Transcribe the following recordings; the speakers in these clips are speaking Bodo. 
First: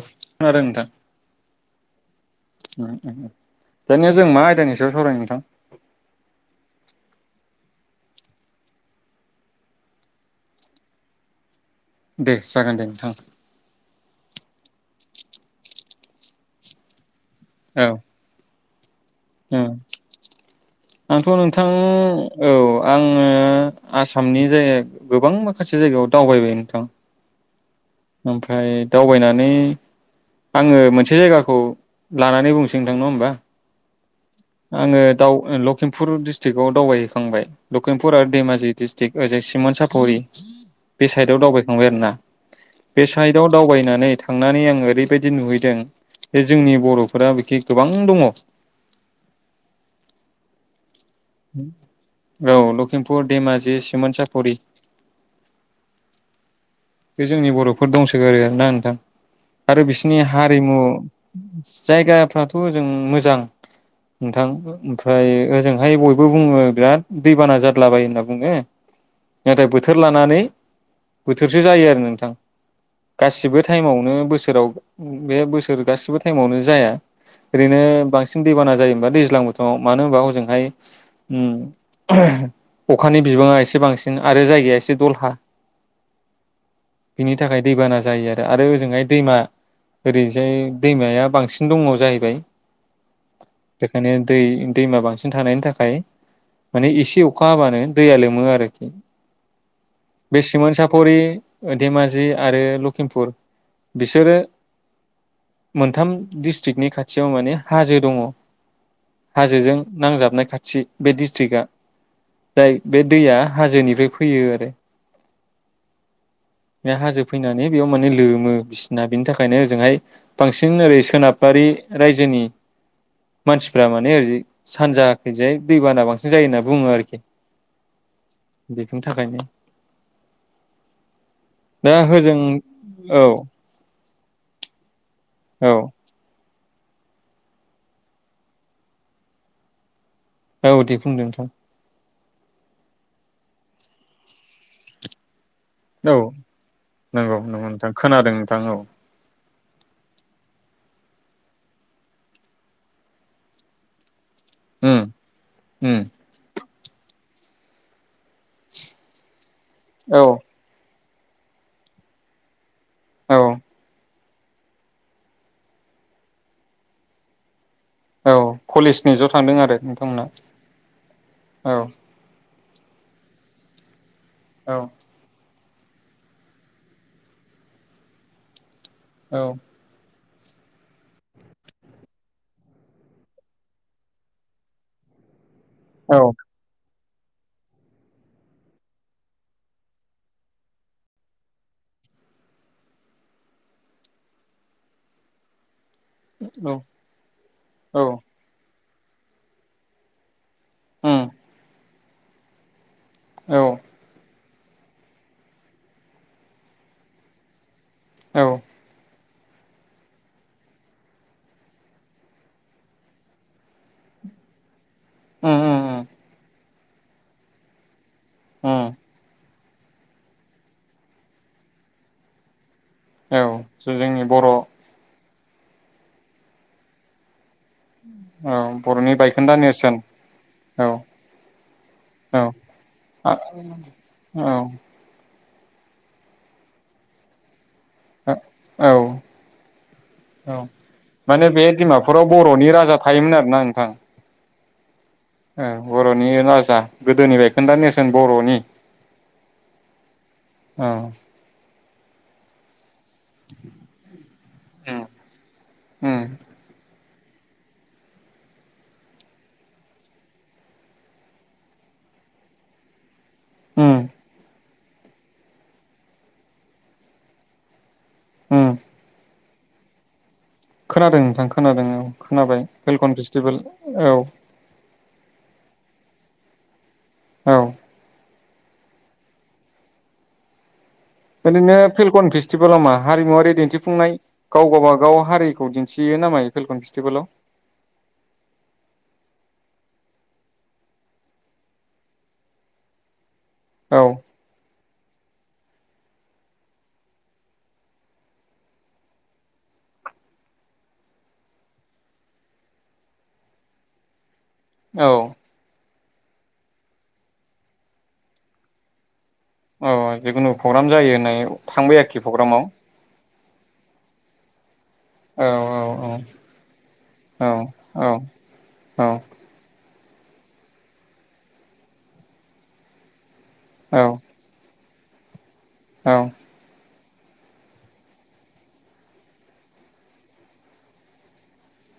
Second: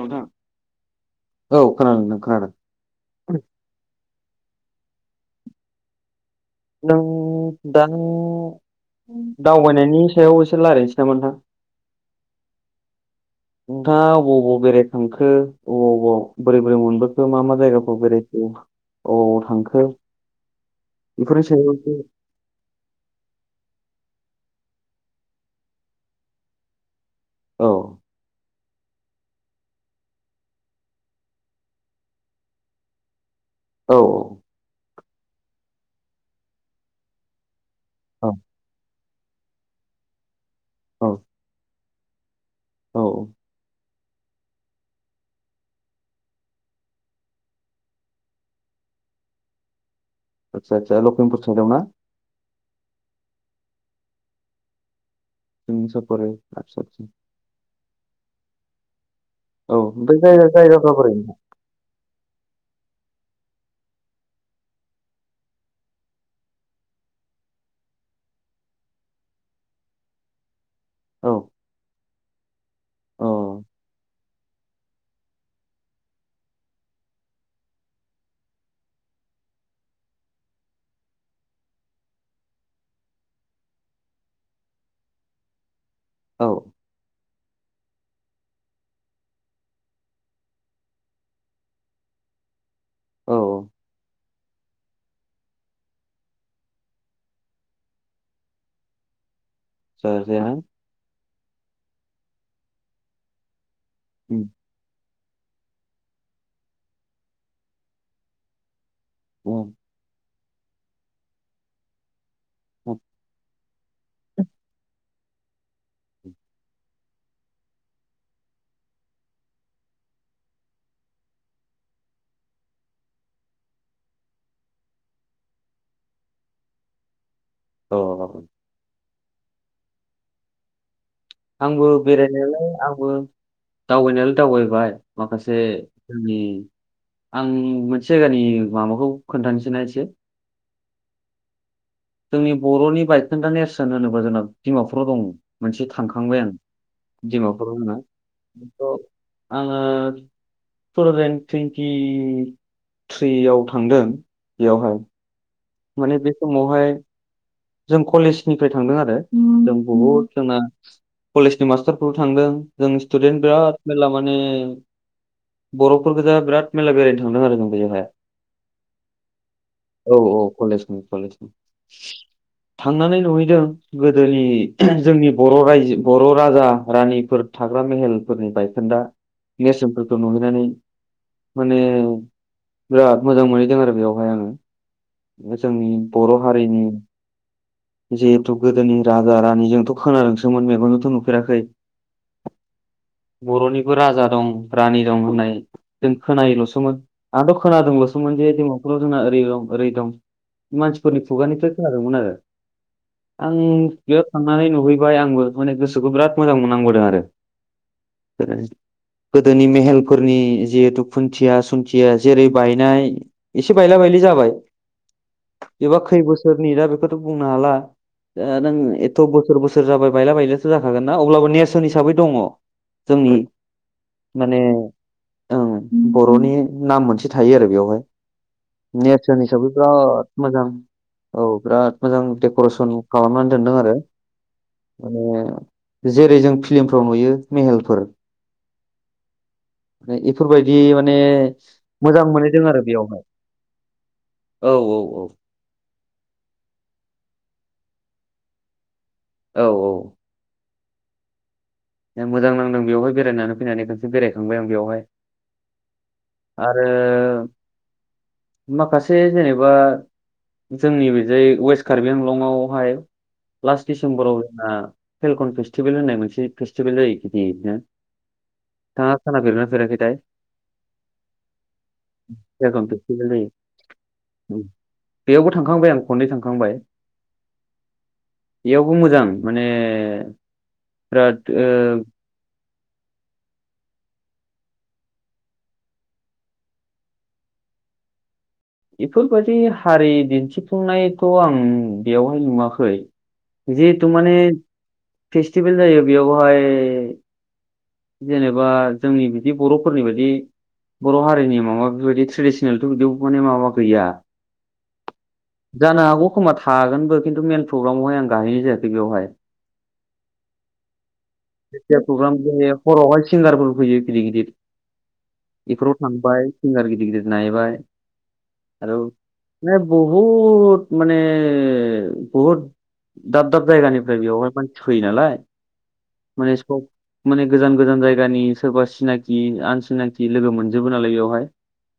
औ थां खोनादों नोंथां औ खोनादों नों खोनादों [unintelligible] दानिया जों मा दा सायाव सावरायनो नोंथां नों दा दावबायनायनि सायाव एसे रालायनोसै नामा नोंथां? दे जागोन दे नोंथां। नोंथाङा अबाव अबाव बेरायखांखो अबाव अबाव बोरै बोरै मोनबोख मा मा औ जायगाफोराव बेरायखो? अबाव अबाव उम थांखो आंथ' बेफोरनि नोंथां सायाव एसे औ आङो आसामनि जाय गोबां माखासे जायगायाव दावबायबाय नोंथां औ ओमफ्राय दावबायनानै आङो मोनसे जायगाखौ लानानै बुंसै नोंथां नङा होमबा? औ औ आङो दाव लखिमपुर डिस्ट्रिकआव दावबायहैखांबाय। लखिमपुर औ आरो धेमाजि डिस थिक ओजै सिमनसाफुरि औ बे साइदाव दावबायखांबाय आरोना। औ बे साइडआव दावबायनानै थांनानै आं ओरैबायदि नुहैदों जे जोंनि बर'फोरा बिखि गोबां दङ। आच्छा जा लखिमपुर साइदआव ना? [unintelligible] खिमपुर धेमाजि सिमोनसापुरि। सिमानसापरि बे जोंनि बर'फोर दंसोगारो आरो ना नोंथां। औ आरो बिसनि ओमफ्राय जायगा हारिमु जायगाफ्रा बोरै जायगाफ्राथ' जों मोजां। नोंथां ओमफ्राय ओजोंहाय बयबो बुङो बिराद दैबाना जादलाबायो होनना बुङो नाथाय बोथोर लानानै औ बोथोर। जायो आरो नोंथां। औ गासिबो टाइमावनो बोसोराव। बे बोसोर गासिबो टाइमावनो जाया ओरैनो बांसिन दैबाना जायोबा दैज्लां बोथोराव मानो होनबा हजोंहाय अखानि बिबाङा एसे बांसिन आरो जायगाया एसे दलहा। औ। बिनि थाखाय दैबाना जायो आरो आरो ओजोंहाय दैमा ओरैजाय दैमाया बांसिन दङ जाहैबाय औ बेखायनो दै दैमा बांसिन थानायनि थाखाय माने एसे अखा हाबानो दैया लोमो आरो। जाया बे जाया सिमोनसाफुरि। धेमाजि आरो लखिमपुर। बिसोरो। उम मोनथाम डिस्ट्रिक्टनि खाथियाव माने हाजो दङ। उम हाजोजों नांजाबनाय खाथि। थि बे डिस्ट्रिक्टआ। जाय बे दैया हाजोनिफ्राय फैयो आरो। [inaudible] बे हाजो फैनानै बेयाव माने लोमो बिसिना बिनि थाखायनो ओजोंहाय बांसिन ओरै सोनाबारि रायजोनि मानसिफ्रा माने ओरै सानजायाखैजाय दैबाना बांसिन जायो होनना बुङो आरोखि। अ बिनि थाखायनो। आंबो दा होजों बेरायनायालाय आंबो। औ दावबायनाया लाय दावबायबाय। माखासे औ जोंनि। आं मोनसे जायगानि माबाखौ खोन्थानिसै ना एसे। औ दे बुंदो नोंथां। जोंनि बर'नि बायखोनदा नेरसोन होनोबा जोंना डिमापुराव दङ। मोनसे औ थांखांबाय आं नंगौ नंगौ दिमाफुराव दोङो नोंथां ना। खोनादों नोंथां औ आङो तुथावजेन तुइनटि थ्रि आव थांदों इयावहाय। उम उम माने बे सम। महाय। जों कलेजनिफ्राय थांदों आरो। अम औ बहुत जोंना। कलेजनि मास्टारफोरबो थांदों। जों औ सटुदेन बिराद मेरला मा नि बर'फोर गोजा बिराद मेला बेरायनो थांदों आरो जों बेयाव औ कलेजनि ज'थांदों आरो औ औ कलेजनि कलेजनि नोंथांमोनहा औ। थांनानै नुहैदों। गोदोनि औ जोंनि बर रायजो बर'राजा रानिफोर थाग्रा मेहेलफोरनिफ्राय दा औ बियो सिमपोल नुहैनानै माने बिराद मोजां मोनहैदों आरो बेयावहाय आङो जोंनि औ बर हारिनि जिहेथु गोदोनि राजा रानिजोंथ खोनादोंसोमोन मेगनजोंथ नुफेराखै बर'निबो राजा दं रानि दं होननाय जों खोनायोलसोमोन आंथ औ खोनादोंलसोमोन जे दङ खुनु जोङा ओरै दं ओरै दं मानसिफोरनि उम खुगानिफ्राय खोना- [unintelligible] औ आं थांनानै नुहैबाय आंबो माने गोसोखौ बिराद मोजां मो-नांबोदों आरो [inaudible] औ उम गोदोनि मेहेलफोरनि जिहेतु खुन्थिया सुन्थिया जेरै बायनाय एसे बायला बायलि जाबाय उम एबा उम खै बोसोरनि दा बेफोर खौथ बुंनो हाला नों उम एथ बोसोर बसोर बोसोर जाबाय बायला बायलाथ जाखागोन ना अब्लाबो नेरसोन हिसाबै दङ जोंनि औ जों जोंनि बर माने ओं बरनि नाम मोनसे थायो आरो बेयावहाय बर'नि नेरसोन बायखोन्दा हिसाबै नेरसोन बिराद मोजां औ औ बिराद मोजां औ डेकरेसन आ खालामनानै दोनदों आरो औ जेरै जों फिलिमफ्राव नुयो मेहेलफोर औ औ माने बे मोजां डिमापुराव मोनहैदों बरनि आरो राजा बेयावहाय थायोमोन आरो ना नोंथां औ औ औ ओ बरनि राजा गोदोनि बायखोनदा नेरसोन बरनि औ औ औ दे मोजां नांदों बेवहाय बेरायनानै फैनानै खनसे बेरायखांबाय आं उम बेयावहाय आरो माखासे जेनेबा जोंनि बेजाय वेस्ट कार्बि आंलंआवहाय लास्ट उम डिसेम्बराव जोंना फेलकन फेस्टिभेल होननाय मोनसे फेस्टिभेल जायो गिदिर नो उम नोंथाङा खोना फेरदों ना फेराखै थाय खोनादों नोंथां खोनादों औ खोनाबाय फेलकन भेलकन जायो फेस्टिभेल औ उम। बेयावबो थांखांबाय आं खननै थांखांबाय। औ बेयावबो मोजां माने बिराद ओरैनो ओ, फिलकन फेस्टि रमा हारिमुवारि दिन्थिफुंनाय गाव गावबागाव हारिखौ दिन्थियो नामा फेलकन फेस्टिभेलाव? बेफोरबायदि हारि दिन्थिफुंनायथ' आं बेवहाय नुवाखै। औ जितु माने फेस्टिभेल जायो बेयावहाय जेनेबा जोंनि बिदि बर'फोरनि बायदि बर' हारिनि माबा बेबायदि ट्रेडिसनेलथ' बिदि माने माबा गैया औ जानो हागौ खोमा थागोनबो खिन्थु मेन प्रग्रामावहाय आं गाहैनाय जायाखै बेवहाय। अ जिखुनु फग्राम जायो होननाय जायखिया थांबाय आरोखि प्रग्राम फग्रामाव जे हरावहाय सिंगारफोर फैयो गिदिर-गिदिर। औ बेफोराव थांबाय सिंगार गिदिर-गिदिर औ नायबाय औ आरो माने बहुत माने बहुत दाब-दाब औ जायगानिफ्राय बेयावहाय मान थैयो नालाय औ माने [unintelligible] माने गोजान-गोजान जायगानि सोरबा सिनाखि आनसिनाखि लोगो मोनजोबो नालाय बेवहाय।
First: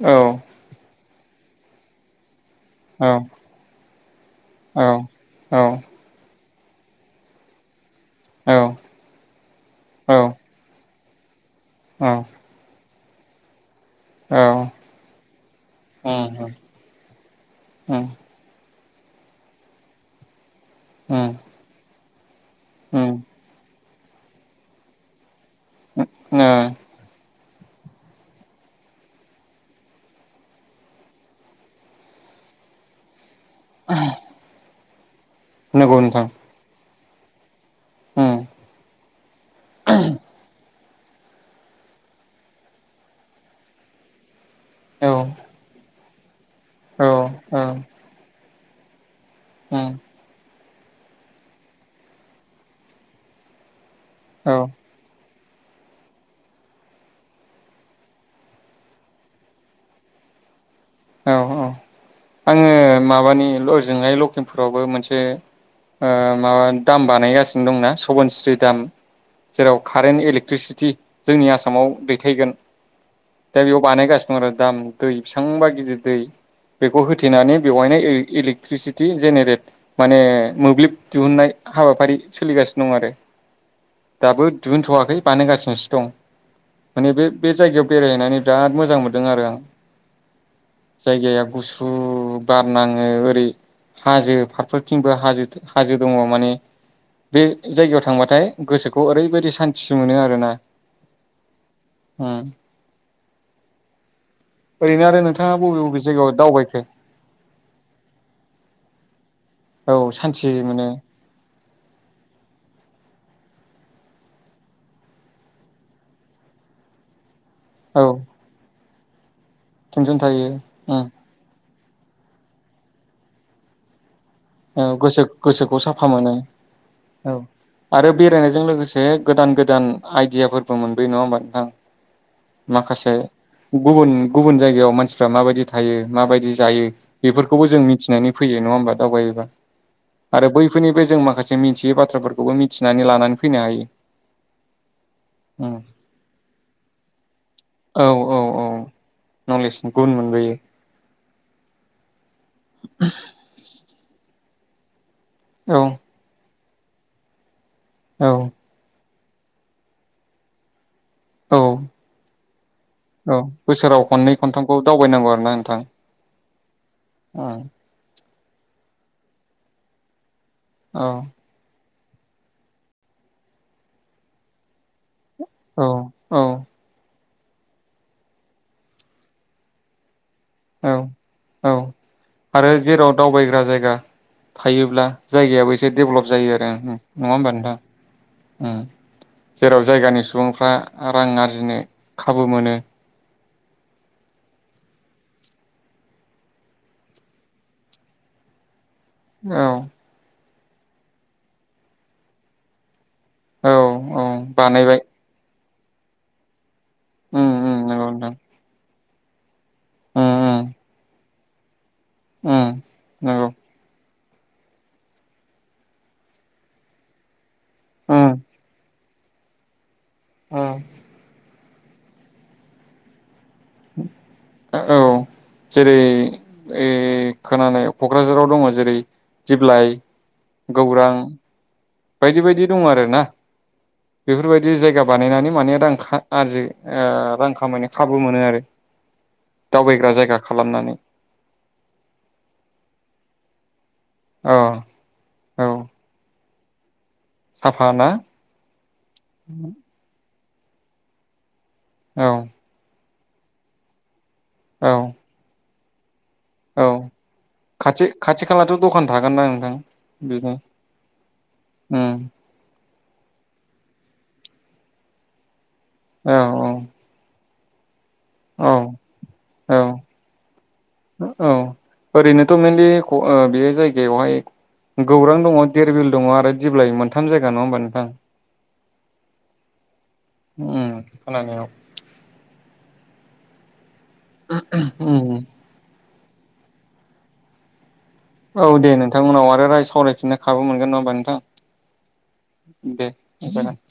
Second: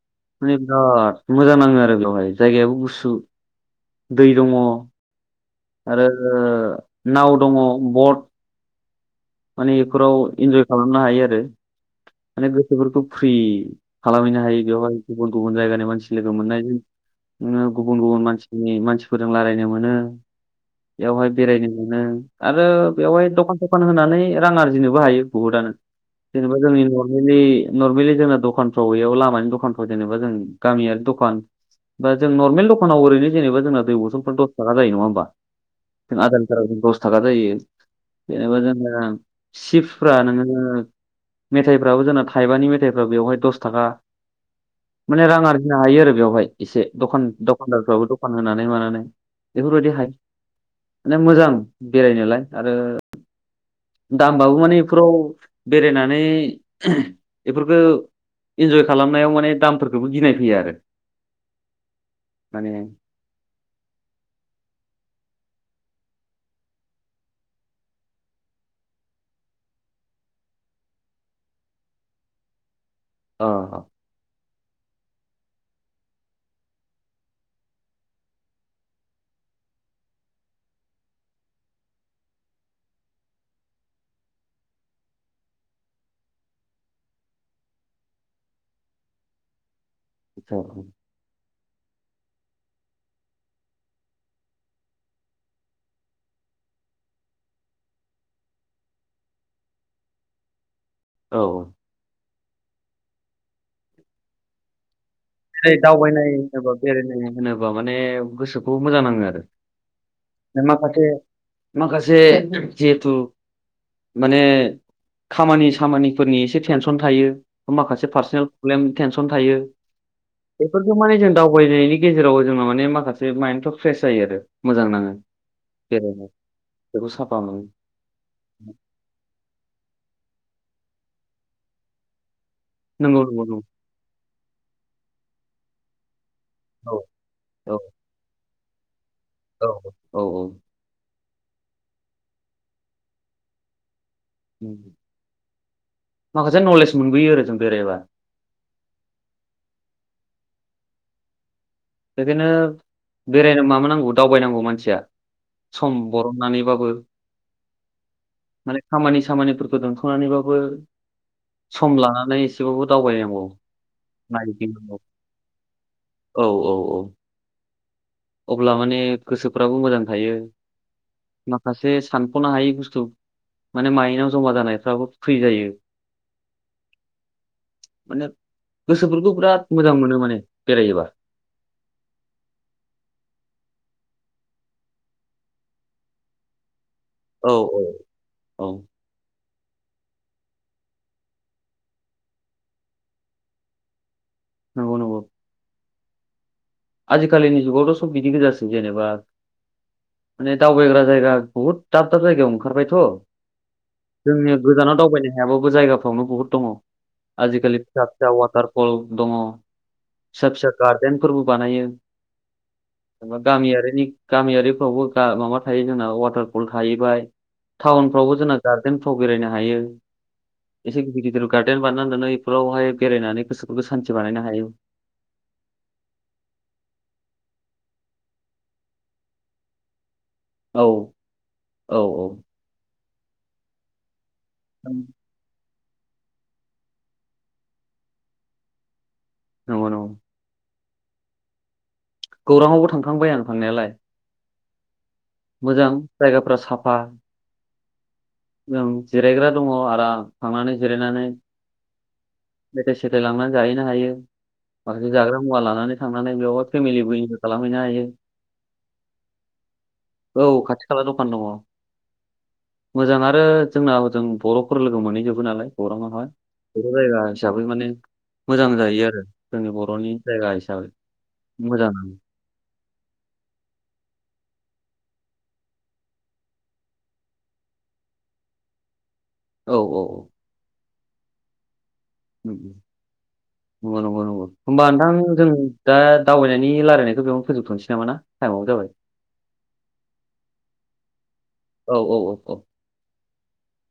औ औ माने बेराद मोजां नाङो आरो बेयावहाय जायगायाबो गुसु औ दै दङ आरो नाव दङ बट औ माने एफोराव इन्जय खालाम ना हायो आरो औ माने गोसोफोरखौ फ्रि खालामहैनो हायो औ बेवहाय गुबुन-गुबुन जायगानि मानसि उम लोगो मोननायजों नो उम गुबुन-गुबुन मानसिनि मानसि फोरजों लारायनो मोनो। बेयावहाय उम बेरायनो मोनो। आरो उम बेवहाय दखान खान होनानै रां आरजिनोबो हायो बुहुदानो ओ जेनेबा जोंनि नरमेलि नरमेलि जोङो दखानफ्राव बेयाव लामानि दखानफ्राव जेनेबा जों गामियारि दखान बा जों नरमेल दखानाव ओरैनो जेनेबा जोंना दै बथल फोरा दसथाखा जायो नङा होमबा नंगौ नोंथां आधालितारावनो दस थागा जायो उम जेनेबा जोंनो सिफफ्रा नोङो मेथायफ्राबो जोंना थायबानि मेथाइफ्रा बेवहाय दस थाखा औ माने रां आरजिनो हायो आरो बेयाव वाय एसे औ दखान दखानदारफ्राबो दखान होननानै मानानै उम बेफोरबायदिहाय माने मोजां बेरायनोलाय आरो औ दामाबो माने बेफोराव बेरायनानै बेफोरखौ इन्जय खालामनायाव माने दामफोरखौबो गिनाय फैयो आरो औ औ आङो माने माबानि ओजोंहाय लखिमपुरावबो मोनसे ओ माबा दाम बानायगासिनो दंना सबनस्रि दाम जेराव कारेन्ट इलेक्ट्रिसिटि जोंनि आसामाव दैथायगोन अ दा बेयाव आदसा बानाय गासिनो आरो दाम दै बेसेबांबा गिदिर दै बेखौ होथेनानै बेवहायनो इलेक्ट्रिसिटि जेनेरेट माने मोब्लिब दिहुनन्नाय हाबाफारि सोलिगासिनो दं आरो दाबो दिहुनथ'वाखै बानायोगासिनोसो दं माने बे बे जायगायाव बेरायहैनानै बिराद मोजां मोनदों आरो आं अ जायगाया गुसु बारनाङो ओरै हाजो फारफोरथिंबो हाजो हाजो दङ माने बे जायगायाव थांबाथाय गोसोखौ ओरैबायदि सान्थि मोनो आरोना औ ओ ओरैनो आरो नों जेरै दावबायनाय होनोबा बेरायनाय होनोबा माने गोसोखौ मोजां नाङो आरो औ सान्थि मोनो माखासे माखासे जिहेथु माने खामानि सामानिफोरनि एसे टेनसन थायो औ माखासे पार्सनेल प्रब्लेम थेनसन थायो टेनसन थायो बेफोरखौ उम माने जों दाबायनायनि गेजेराव जों माने माखासे माइन्दनथ'फ्रा फ्रेस जायो आरो औ मोजां नाङो गोसो गोसोखौ साफा बेरायनो मोनो बेखौ औ साफा मोनो आरो बेरायनायजों लोगोसे गोदान गोदान आइदियाफोर मोनबोयो नङा होमबा नोंथां माखासे नंगौ नंगौ नंगौ गुबुन गुबुन जायगायाव मानसि रा माबायदि थायो माबायदि बिदि जायो औ बेफोरखौबो औ जों मिथिनानै फैयो नङा होंनबा दावबाय औ औ आरो बैफोरनि बे जों माखा माखासे मिथियै बाथ्राफोरखौबो मिथिनानै लानानै फैनो हायो उम माखासे नलेज मोनबोयो आरो जों बे औ औ औ नलेजनि गुन मोनबोयो बिदिनो बेरायनो मा मा नांगौ दावबायनांगौ मानसिया औ सम बरननानैबाबो औ [unintelligible] माने खामानि खामानिफोरखौ दोनथ'नानैबाबो औ सम लानानै एसेबाबो औ दावबायनांगौ बोसोराव खननै खनथामखौ नायदिंनांगौ दावबायनांगौ आरो ना नोंथां औ औ औ अ अब्ला माने गोसोफ्राबो मोजां थायो। औ से सानफ'नो हायै बुस्थु माने माइनाव जमा जानायफ्राबो फ्रि जायो औ औ माने गोसोफोरखौ बिराद मोजां मोनो माने बेरायोबा औ औ आरो जेराव दावबायग्रा जायगा थायोब्ला जायगायाबो एसे डेभलप जायो आरो नङा होमबा औ नोंथां औ औ ओम जेराव जायगानि सुबुंफ्रा रां आर्जिनो खाबु मोनो। नंगौ नंगौ आजिकालिनि जुगावथ' सब बिदि गोजासो जेनेबा औ माने दावबायग्रा जायगा बहुद दाब दाब जायगायाव ओंखारबायथ' औ औ जोंनि गोजानाव बानायबाय दावबायनो हायाबो जायगाफ्रावनो बहुद दङ। उम उम आजिखालि फिसा नंगौ फिसा नोंथां वाटारफल दङ। उम फिसा उम फिसा गारदेन फोरबो बानायो। उम एबा नंगौ गामियारिनि गामियारिफ्रावबो गा माबा थायो जोंना वाटारफल थाहैबाय। उम टाउनफ्रावबो जोंना गार्देन थ' बेरायनो हायो उम एसे गिदिर द्रायाव गार्देन बानानानै दोनै बेफोरावहाय बेरायनानै गोसोफोरखौ सान्थि बानायनो हायो ओ औ जेरै ए खोनानाय क'क्राझाराव दङ' जेरै दिप्लाइ औ गौरां औ औ बायदि बायदि दङ' आरो ना बेफोरबायदि जायगा बानायनानै माने रां खा आरजि ओ रां खामायनो खाबु मोनो आरो नंगौ नंगौ दावबायग्रा जायगा खालामनानै गौराङावबो थांखांबाय आं थांनायालाय। अ। मोजां जायगाफोरा स साफा - साफाना? औ जिरायग्रा दङ' आराम। थांनानै जिरायनानै औ बेदेस फिथाइ लांनानै जाहैनो हायो औ बाखै जाग्रा मुवा लानानै माने बेयावहाय औ फेमिलिबो इनजय खालामहैनो खाथि हायो खाथि खालाथ' दखान थागोन ना नोंथां औ बेनो खाथि खाला द'खान दङ। उम मोजां आरो जोंना ओजों बर'फोर लोगो मोनहैजोबो नालाय गौराङावहाय औ औ। बर' जायगा हिसाबै माने मोजां औ जायो आरो जोंनि औ बर'नि जायगा हिसाबै औ मोजाङानो। ओरैनोथ' मेनलि बे जायगायावहाय गौरां दङ', दिरबिल दङ' आरो दिेब्लाय मोनथाम जायगा नङा होमबा नोंथां? औ औ औ। उम खोनानायाव [unintelligible] नंगौ नंगौ नंगौ होमबा उम नोंथां जों दा दावबायनायनि रायलायनायखौ बेयावनो फोजोबथ'नोसै नामा ना? टाइमाबो औ जाबाय दे नोंथां उनाव आरो राय सावरायफिननो खाबु मोनगोन नङा होमबा औ औ औ औ नोंथां दे जागोन।